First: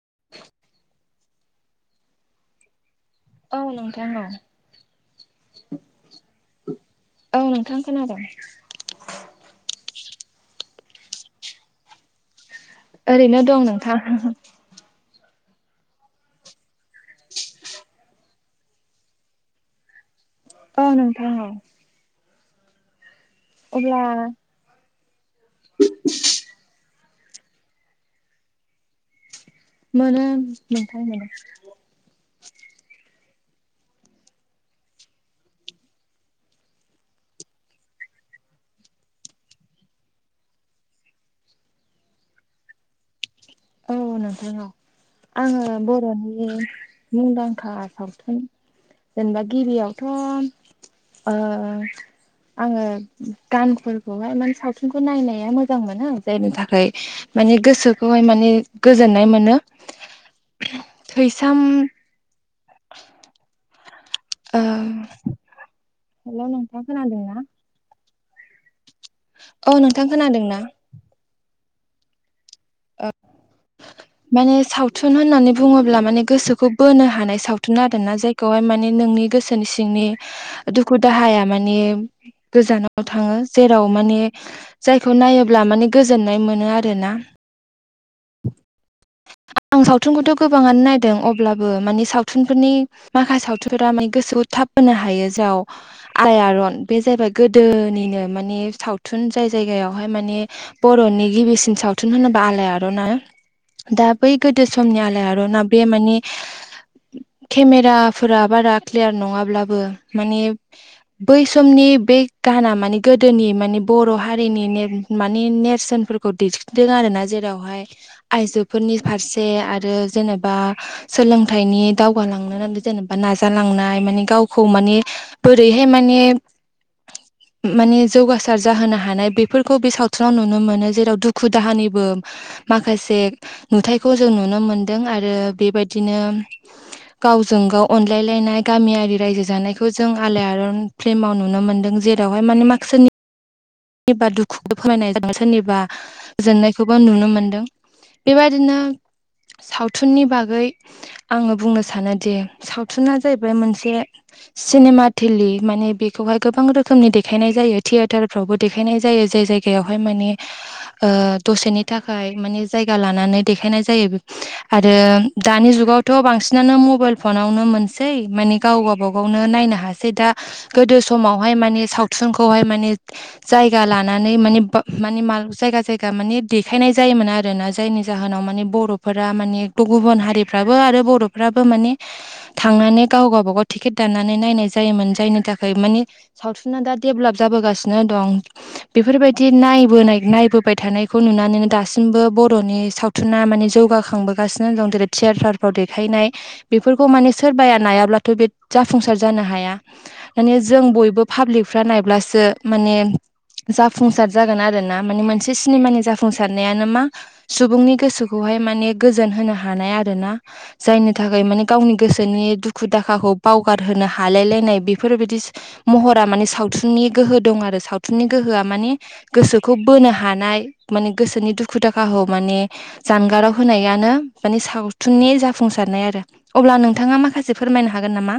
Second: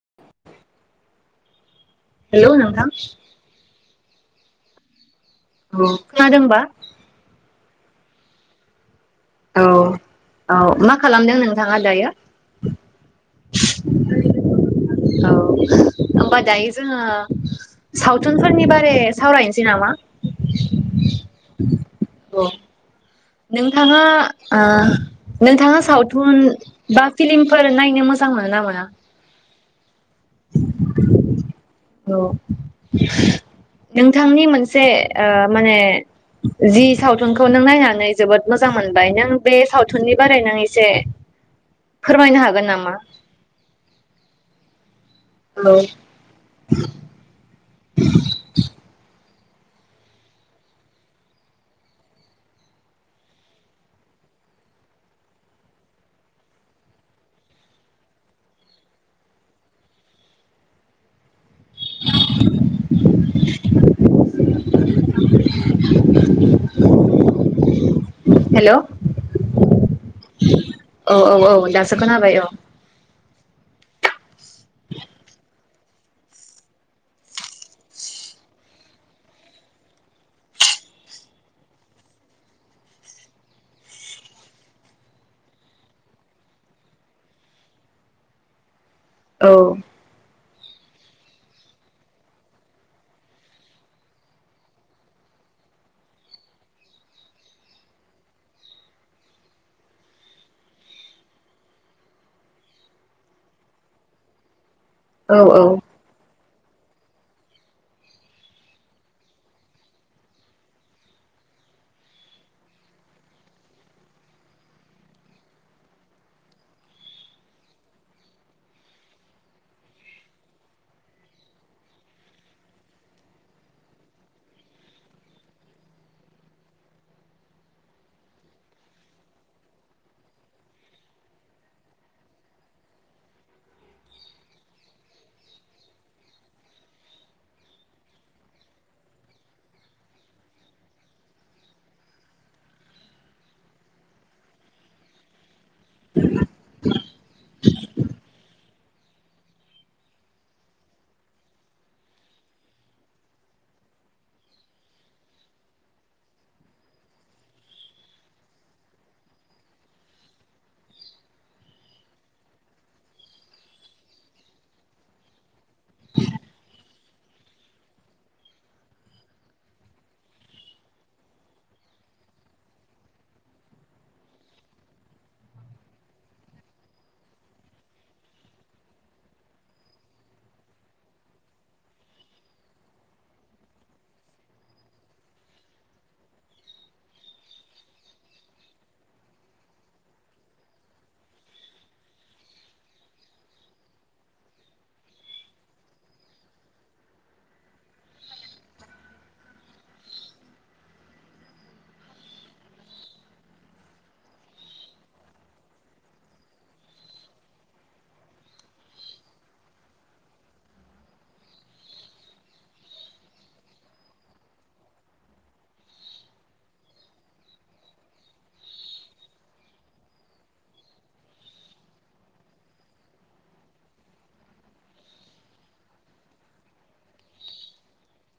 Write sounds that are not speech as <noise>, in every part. <inaudible> Hello नोंथां औ नोंथां औ। खोनादोंबा? औ नोंथां खोनादों। औ औ मा खालाम दों नोंथाङा दायो? ओरैनो दं नोंथां। औ होनबा दायो जोंङो सावथुनफोरनि बारै सावरायनोसै नामा? औ नोंथां औ अब्ला नोंथाङाओ नोंथाङा सावथुन बा फिलिमफोर नायनो मोजां मोनो ना मोना? मोनो नोंथां मोनो। औ नोंथांनि मोनसे ओ माने जि सावथुनखौ नों नायनानै जोबोद मोजां मोनबाय नों सावथुननि बारै नों एसे फोरमायनो हागोन नामा? औ नोंथां औ आङो औ बर'नि मुंदांखा खा सावथुन जेनेबा गिबियावथ' ओ आङो गानफोरखौहाय माने सावथुनखौ नायनाया मोजां मोनो जायनि थाखाय माने गोसोखौहाय माने गोजोननाय मोनो थैसाम <inaudible> ओ हेल' नोंथां खोनादोंना? हेल' औ औ नोंथां खोनादोंना औ औ दासो खोनाबाय औ। ओ माने सावथुन होननानै बुङोब्ला माने गोसोखौ बोनो हानाय सावथुन आरोना जायखौहाय माने नोंनि गोसोनि सिंनि दुखु दाहाया माने गोजानाव थाङो जेराव माने जायखौ नायोब्ला माने गोजोननाय मोनो आर ना औ आं सावथुनखौथ' गोबाङानो नायदों अब्लाबो मानि सावथुनफोरनि माखासे सावथुनफोरा माने गोसोआव थाब बोनो हायो जाव आयारन बे जाहैबाय गोदोनिनो माने सावथुन जाय जायगायावहाय माने बर'नि गिबिसिन सावथुन होनोबा आलायार'ना दा बै गोदो समनि आलाय औ आर औ ना बे मानि <inaudible> केमेराफोरा बारा क्लियार नङाब्लाबो माने बै समनि बे गाहाना मानि गोदोनि मानि बर' हारिनि मानि नेरसोन खौ दिखिदों आरो ना जेरावहाय आइजोफोरनि फारसे आरो जेनेबा सोलोंथाइनि दावगालांनो नांदों जेनेबा नाजालांनाय माने गावखौ माने बोरैहाय माने <inaudible> माने जौगासार जाहोनो हानाय बेफोरखौ बे सावथुनाव नुनो मोनो जेराव दुखु दाहानिबो <inaudible> माखासे नुथायखौ जों नुनो मोनदों आरो बेबायदिनो गावजों गाव अनलायलायनाय गामियारि रायजो जानायखौ जों आलायारन फ्लिमाव नुनो मोनदों जेरावहाय माने माखसेनि सोरनिबा दुखुखौ फोरमायनाय जादों सोरनिबा गोजोननायखौबो आं नुनो मोन्दों बेबायादिनो सावथुननि बागै आङो बुंनो सानोदि सावथु ए जाहैबाय मोनसे सिनेमा थिलि माने बेखौहाय गोबां रोखोमनि देखायनाय जायो थियेटारफ्रावबो। देखायनाय जायो जाय जायगायावहाय माने। दसेनि थाखाय मानि जायगा लानानै देखायनाय जायो। आरो दानि जुगावथ' बांसिनानो मबाइल फनावनो मोनसै मानि गाव गाबागावनो नायनो हासै। दा गोदो समावहाय माने सावथुनखौहाय माने जायगा लानानै मानि मानि जायगा जायगा मानि देखायनाय जायोमोन आरो ना जायनि। जाहोनाव माने बर'फोरा गुबुन हारिफ्राबो आरो बर'फ्राबो माने थांनानै गाव गावबागाव टिकेट दाननानै नायनाय जायोमोन जायनि थाखाय मानि। सावथुना दा देभलाप जाबोगासिनो दं। बेफोरबायदि नायबोनाय थानायखौ नुनानैनो दासिमबो बर'नि सावथुन। सावथुना माने जौगाखांबोगासिनो दं जेरै थियेटारफ्राव देखायनाय बेफोरखौ माने सोरबाया नायाब्लाथ' बे जाफुंसार जानो हाया। माने जों पाब्लिकफ्रा नायब्लासो माने। जाफुंसार जागोन आरोना माने मोनसे सिनेमानि जाफुंसारनायानो मा। सुबुंनि गोसोखौहाय माने गोजोन होनो हानाय आरोना। जायनि थाखाय माने गावनि गोसोनि दुखु दाखाखौ बावगारहोनो हालाय लायनाय बेफोरबायदि। महरा माने सावथुननि गोहो दं आरो सावथुननि गोहोआ माने। गोसोखौ बोनो हानाय माने गोसोनि दुखु दाखौ माने। जानगाराव होनायानो माने सावथुननि जाफुंसारनाय आरो। अब्ला नोंथाङा माखासे फोरमायनो हागोन नामा।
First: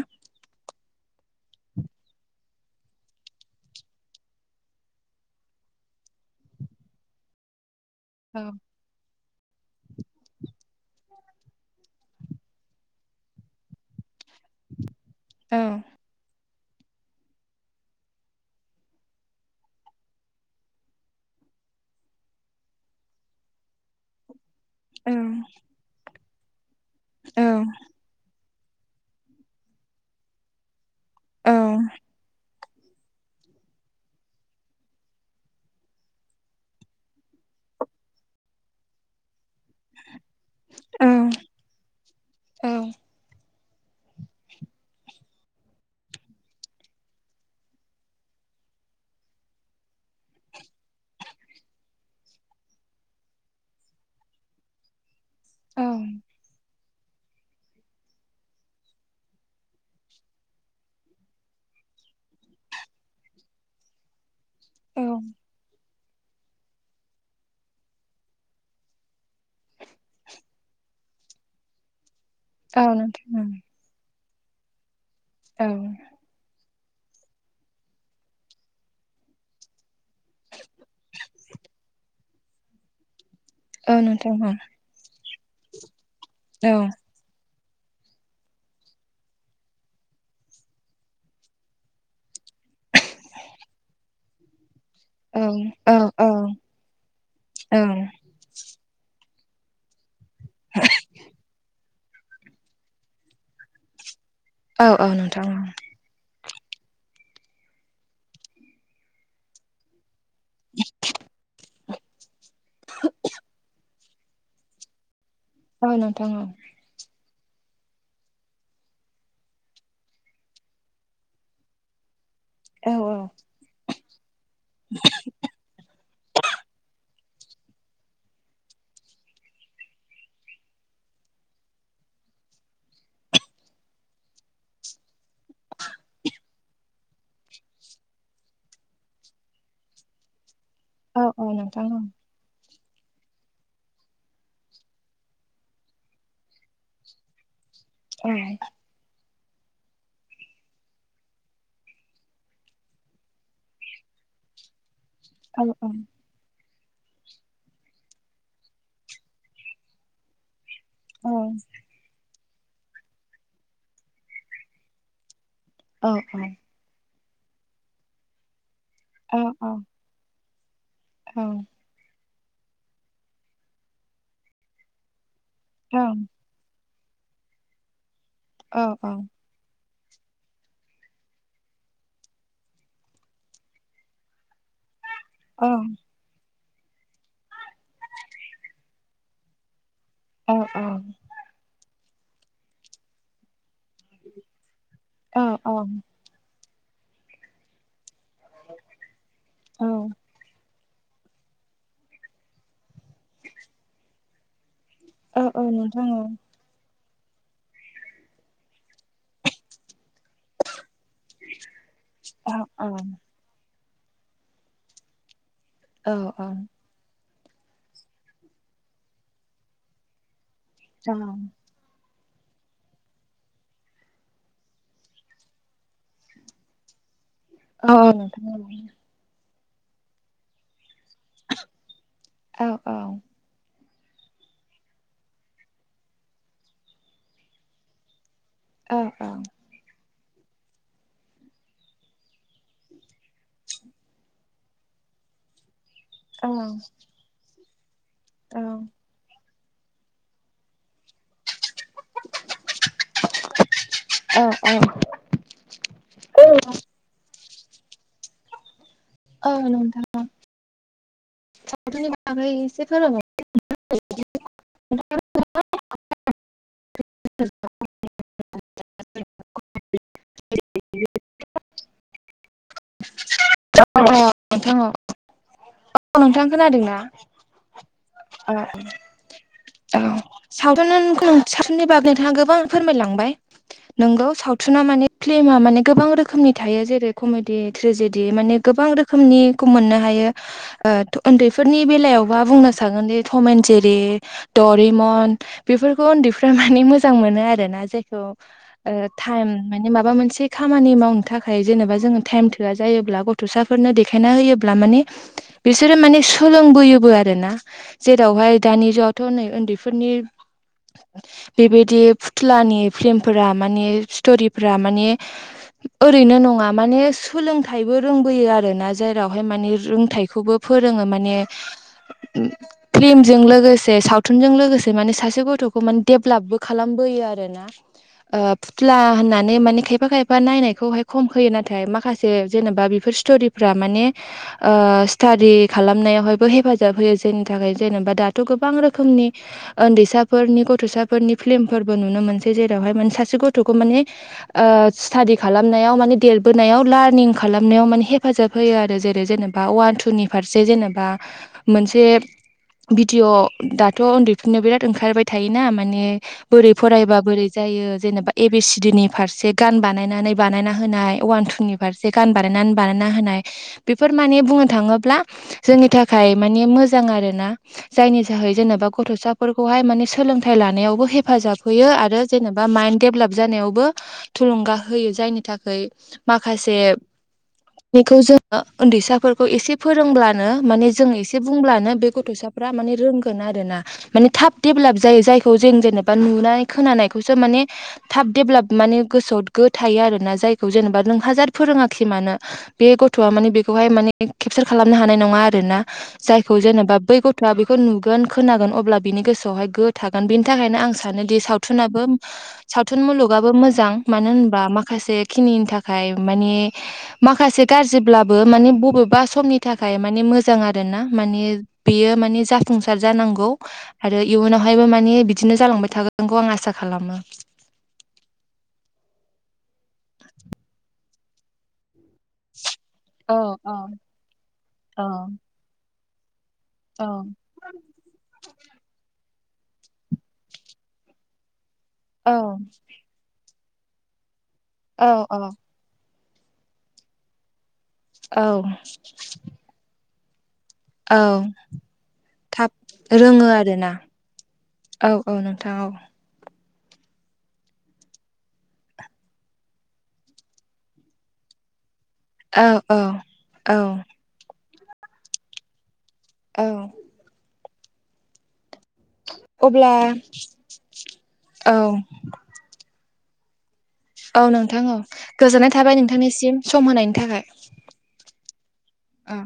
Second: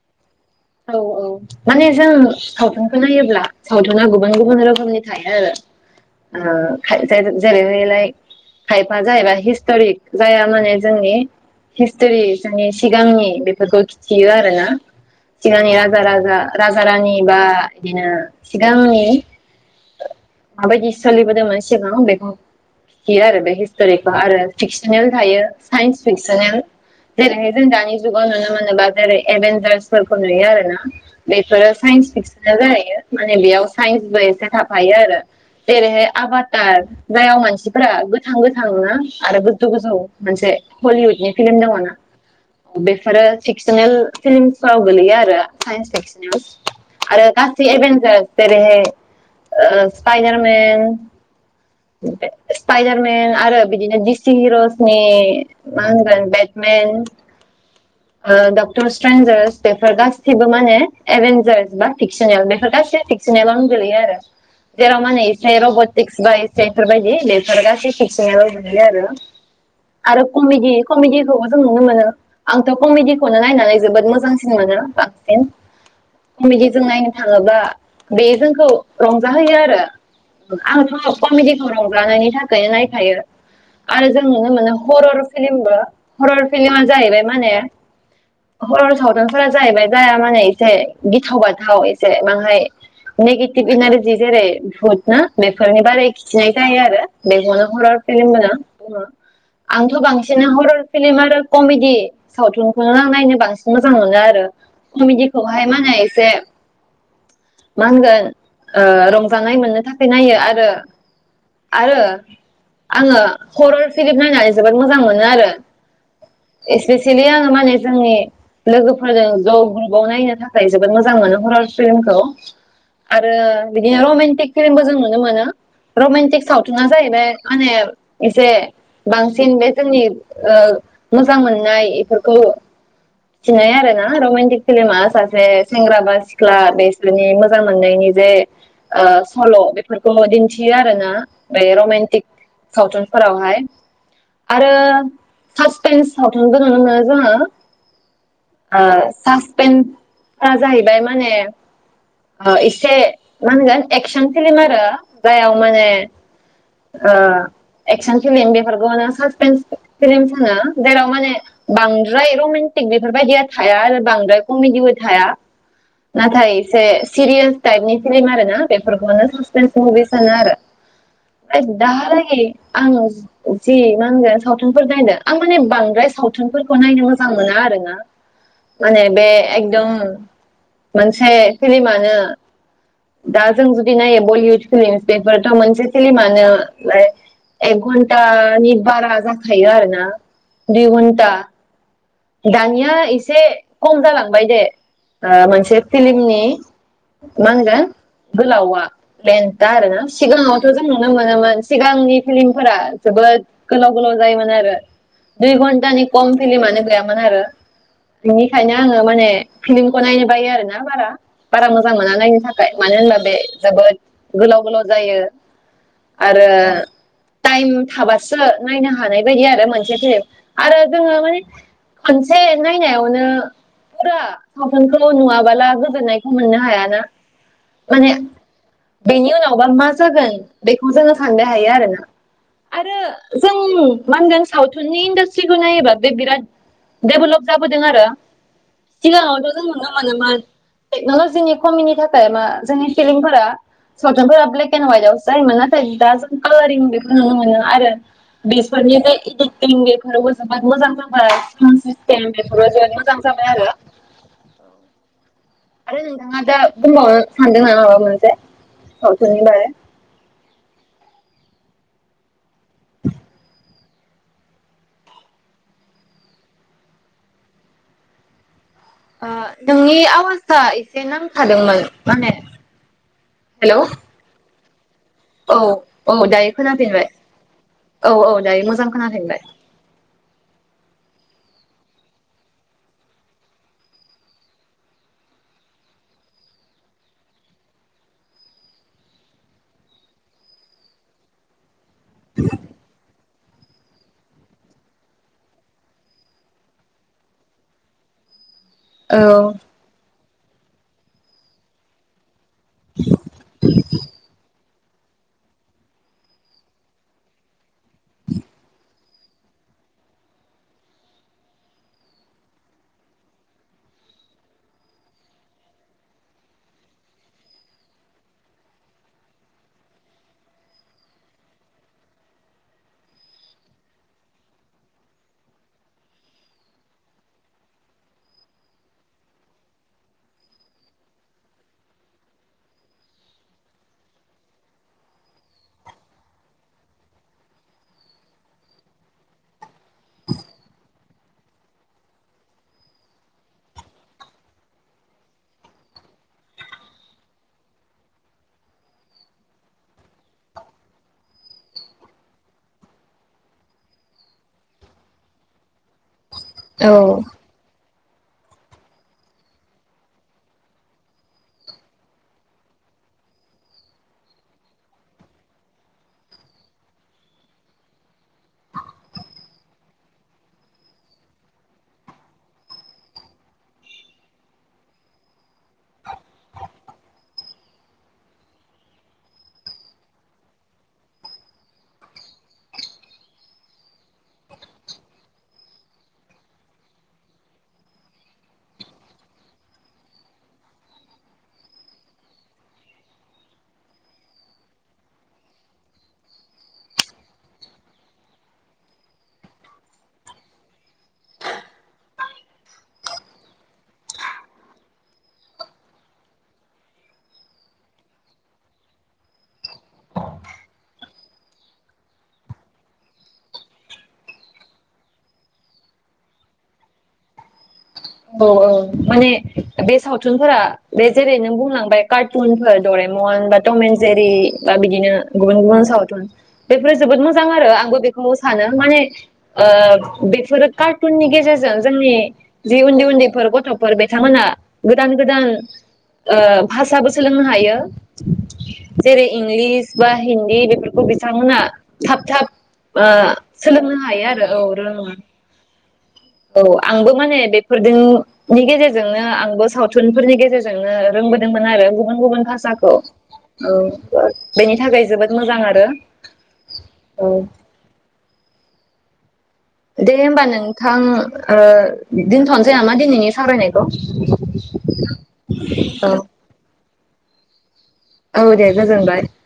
औ औ। माने जों सावथुनखौ नायोब्ला सावथुना गुबुन गुबुन रोखोमनि थायो आरो। जाय जेरैहायलाय। औ खाइफाआ जाहैबाय हिस्ट'रिक जाया माने जोंनि हिस्ट'रि जोंनि सिगांनि बेफोरखौ खिथियो आरो। औ सिगांनि राजा राजा राजा रानि बिदिनो सिगांनि। माबायदि सोलिबोदोंमोन सिगां बेखौ खिथियो आरो बे हिस्ट'रिखौ आरो। फिक्सनेल औ थायो साइन्स फिकसनेल जेरैहाय जों दानि जुग जुगाव नुनो मोनो बा जेरै एभन्जारसफोरखौ नुयो आरोना औ बेफोरो साइस फिक्सार। जाहैयो माने बेयाव साइन्सबो एसे थाफायो आरो। जेरैहाय आबादार जायायाव मानसिफ्रा गोथां गोथांना आरो गोजौ गोजौ। मोनसे हलिवुदनि फिल्म दङना औ बेफोरो फिक्सनेल फिल्म। गोग्लैयो आरो साइन्स फिक्सनेल आरो गासै एभन्सार जेरैहाय। स्पाइदारमेन स्पाइदारमेन बिदिनो डिस्टि हिर'सनि मा होनगोन बेट मेन। डक्टर सिट्रेन्जारस बेफोर गासिबो माने एभेन्जार बा फिक्सनेल बेफोर गासिबो‌ सिनेमावनो गोलैयो आरो औ जेराव माने एसे रबट। भिसबाय सेऩथार बेफोर गासिबो फिक्सनेल आव गोलैयो आरो आरो कमेडि कमेडिखौबो जों नुनो मोनो आंथ' औ कमेडिखौनो नोंथां नायनानै जोबोद मोजांसिन मोनो बांसिन औ कमेडि जों नायनो थाङोबा बे जोंखौ रंजाहोयो आरो आंथ' कमेडिखौ रंजानायनि थाखायनो नायखायो औ आरो जों नोंथां नुनो मोनो हरर फिलिमबो हरर औ फिलिमा जाहैबाय माने। हरर' सावथुनफोरा जाहैबाय जाया माने एसे गिथाव बाथाव एसे माहाय नेगिथिभ एनारजि जेरै भुट ना बेफोरनि औ बारै खिथिनाय जायो आरो बेखौनो औ हरर फिल्म होनो। आंथ' बांसिना हरर फिलिम आरो कमेडी सावथुनखौनो आं नायनो बांसिन मोजां मोनो आरो औ औ नोंथां कमेडिखौहाय माने एसे मा होनगोन रंजानाय मोन्नो थाखाय नायो आरो आरो आङो हरर फिलिम नायनानै जोबोद मोजां मोनो आरो औ नोथां स्पेसिलि आङो माने जोंनि लोगोफोरजों ज' ग्रुपाव नायनो थाखाय जोबोद मोजां मोनो हररस फिल्मखौ औ आरो बिदिनो रमान्टिक फिल्मबो जों नुनो मोनो रमन्टिक सावथुनानो जाहैबाय माने एसे बांसिन बे जोंनि मोजां मोन नाय एफोरखौ आरो ना रमान्टिक फिलिमा सासे सेंग्रा बा सिख्ला बे मोजां मोननायनि जे सल' बेफोरखौ दिन्थि आरो ना औ औ बे नोंथां औ रमान्टिक सावथुनफोरावहाय आरो पासथाम सावथन नुनो मोनो जोङो <unintelligible> सासपेन्स जाहैबाय माने एसे मा होनगोन एक्सन फिल्म आरो औ नोंथां औ नोंथां औ जायाव माने एक्सन फिल्म बेफोरखौनो सासपेन्स फिल्म होनो जाय माने बांद्राय रमेन्टिक बेफोरबायदिया थाया आरो बांद्राय कमेडिबो थाया। नाथाय एसे सिरियास टाइपनि फिल्म आरोना बे बेफोरखौनो <inaudible> मुभि सानो आरो दाहालागै आं जि मा होनगोन सावथुनफोर नायदों आं माने बांद्राय सावथुनफोर खौ नायनो मोजां मोना आरो ना माने औ बे एकदम मोनसे फिल्म आनो दा जों जुदि नायो बलिउद <inaudible> बेफोरथ मोनसे फिल्म आनो लाय एक घन्टानि बारा जाखायो आरो ना दुइ घन्टा दानिया इसे खम जालांबाय दे ओ मोनसे फिलिमनि मा होनगोन गोलावआ बे दा आरो ना सिगाङाव थ' जों नुनो मोनोमोन सिगांनि फिलिमफोरा जोबोद गोलाव गोलाव जायोमोन आरो दुइ घन्टानि कम फिलिमानो गैयामोन। आरो बिनिखायनो आङो माने फिलिमखौ नायनो बायो आरो ना बारा बारा मोजां मोना नायनो थाखाय मानो होनब्ला बे जोबोद गोलाव गोलाव जायो। आरो टाइम थाबासो नायनो हानाय बायदि आरो मोनसे फिल्म आरो जोङो माने खनसे नायनायावनो फुरा सावथुनखौ नुवाबोला गोजोननायखौ मोननो हायाना अ माने नोंथां नोंगौ बेनि उनावबा मा जागोन बेखौ जोङो साननो हायो आरोना आरो जों मा होनगोन सावथुननि इन्डास्ट्रिखौ नायोबा बे बिराद देभलप जाबोदों आरो अ सिगाङावथ' जों नुनो मोनोमोन टेक्न'लजिनि खमिनि थाखाय मा जोंनि फिलिमफोरा सावथुनफोरा ब्लेक एन्ड हवाइट आवसो जायोमोन नाथाय दा जों कालारिं बेखौ नुनो मोनोमोन आरो बिसोरनि <inaudible> <inaudible> बेफोरावबो जोबोद मोजां जाबाय सिस्टेम बेफोरबो जोबोद मोजां जाबाय आरो औ औ आरो नोंथाङा दा बुंबावनो सानदों ना माबा मोनसे सावथुननि बागै सावथुननि बागै इस <inaudible> ओ नोंनि आवाजआ एसे नांथादोंमोन माने हेलौ <unintelligible> औ औ नोंथां दायो खोनादों ना? खोनाफिनबाय औ औ दायो मोजां खोनाफिनबाय। औ सावथुन सावथुननि बागै थ' आं गोबां फोरमायलांबाय। नोंगौ सावथुना माने फिल्मा माने गोबां रोखोमनि थायो जेरै कमेड दि त्रेजिदि माने गोबां रोखोमनिखौ मोननो हायो ओ थ उन्दैफोरनि बेलायावबा बुंनो सागोनदि टमे एन जेरि दरिमन बेफोरखौ उन्दैफोरा माने मोजां मोनो आरोना जायखौ ओ औ टाइम माने माबा मोनसे खामानि मावनो थाखाय जेनेबा जोङो टाइम ला जायोब्ला गथ'साफोरनो देखायना होयो ब्ला माने बेसोरो माने सोलोंबोयोबो आरोना जेरावहाय दानि ज थ' नै ओन्दैफोरनि बेबायदि फुथुलानि फिलिमफोरा माने स्टरिफोरा माने ओरैनो नङा माने सोलोंथाइबो रोंबोयो आरो ना जेरावहाय माने रोंथाइखौबो फोरोङो माने उम प्लिम जों लोगोसे सावथुनजों लोगोसे माने सासे गथ'खौ माने देभलापबो खालाम बोयो आरो ना। ओ फुथ्ला होननानै माने खायफा खायफा नायनायखौहाय खम होयो नाथाय माखा से जेनेबा बेफोर सिथ'रिफ्रा माने ओ सिथादि खालामनायावहायबो हेफाजाब होयो। जायनि थाखाय जेनेबा दाथ' गोबां रोखोमनि ओन्दैसाफोरनि गथ'साफोरनि प्लिम फोरबो नुनो मोनसै जेरावहाय मान सासे गथ'खौ माने ओ सिथादि खालामनायाव माने देरबोनायाव लाद निं खालामनायाव माने हेफाजाब होयो आरो जेरै जेनेबा अवान थुनि फारसे जेनेबा मोनसे भिदिअ' दाथ' उन्दैफोरनो बिराद ओंखारबाय थायोना माने बोरै फरायबा औ बोरै जायो जेनेबा ए बि सि डि नि फारसे गान बानायनानै बानायना होनाय अवान थुनि फारसे गान बानायनानै बानायना होनाय बेफोर माने बुंनो थाङोब्ला जोंनि थाखाय माने मोजां आरो ना। जायनि जाहै जेनेबा गथ'साफोरखौहाय माने सोलोंथाइ लानायावबो हेफाजाब होयो आरो जेनेबा मायन्द देभलाप जानायावबो थुलुंगा होयो। जायनि थाखाय माख खासे बेखौ जोङो ओन्दैसाफोरखौ एसे फोरोंब्लानो माने जों एसे बुंब्लानो बे गथ'सा फ्रा माने रोंगोन आरो ना। माने थाब देभलाप जायो जायखौ जों जेनेबा नुनानै खोनानायखौसो माने थाब देभलाप माने गोसोआव गो थायो आरोना जायखौ जेनेबा नों हाजार फोरोङाखै मानो बे गथ'आ माने बेखौहाय माने केपसार खालामनो हानाय नङा आरोना जायखौ जेनेबा बै गथ'आ बेखौ नुगोन खोनागोन अब्ला बिनि गोसोआवहाय गो थाग गोन बिनि थाखायनो आं सानोदि सावथुनाबो सावथुन मुलुगाबो मोजां मानो होनबा माखासे खिनिनि थाखाय माने माखासे गाज्रिब्लाबो माने बबेबा समनि थाखाय माने मोजां आरो ना माने बेयो माने जाफुंसार जानांगौ। आरो इयुनावहायबो माने बिदिनो जालांबाय थागोनखौ आं आसा खालामो। औ औ माने बे सावथुनफोरा बे जेरै नों बुंलांबाय कारथुनफोर औ दरेमन बा औ थमेन जेरि बा औ बिदिनो गुबुन गुबुन सावथुन बेफोरो औ जोबोद आरो आंबो बे मसानो माने ओ बेफोरो कारटुननि गेजेरजों जोंनि औ जि उन्दै उन्दैफोर गथ'फोर बिथांमोना औ गोदान गोदान औ ओ भासाबो सोलोंनो हायो। औ जेरै इंलिस बा हिन्दी बेफोर खौ औ बिथांमोना थाब थाब आ रोङो आरोना सोलोंनो हायो आरो औ रोङो। औ औ नोंथां औ औ आंबो माने बेफोरदों नि गेजेरजोंनो आंबो सावथुनफोरनि गेजेरजोंनो रोंबोदोंमोन आरो गु बुन गुबुन औ भासाखौ औ औ बेनि थाखाय जोबोद मोजां आरो। औ ओं <inaudible> दे होमबा नोंथां ओ औ दिनथ'नोसै नामा दिनैनि सावरायनाय औ नोंथां औ गोजोननाय थाबाय औ नोंथांनिसिम सम होनायनि थाखाय। औ दे गोजोनबाय। औ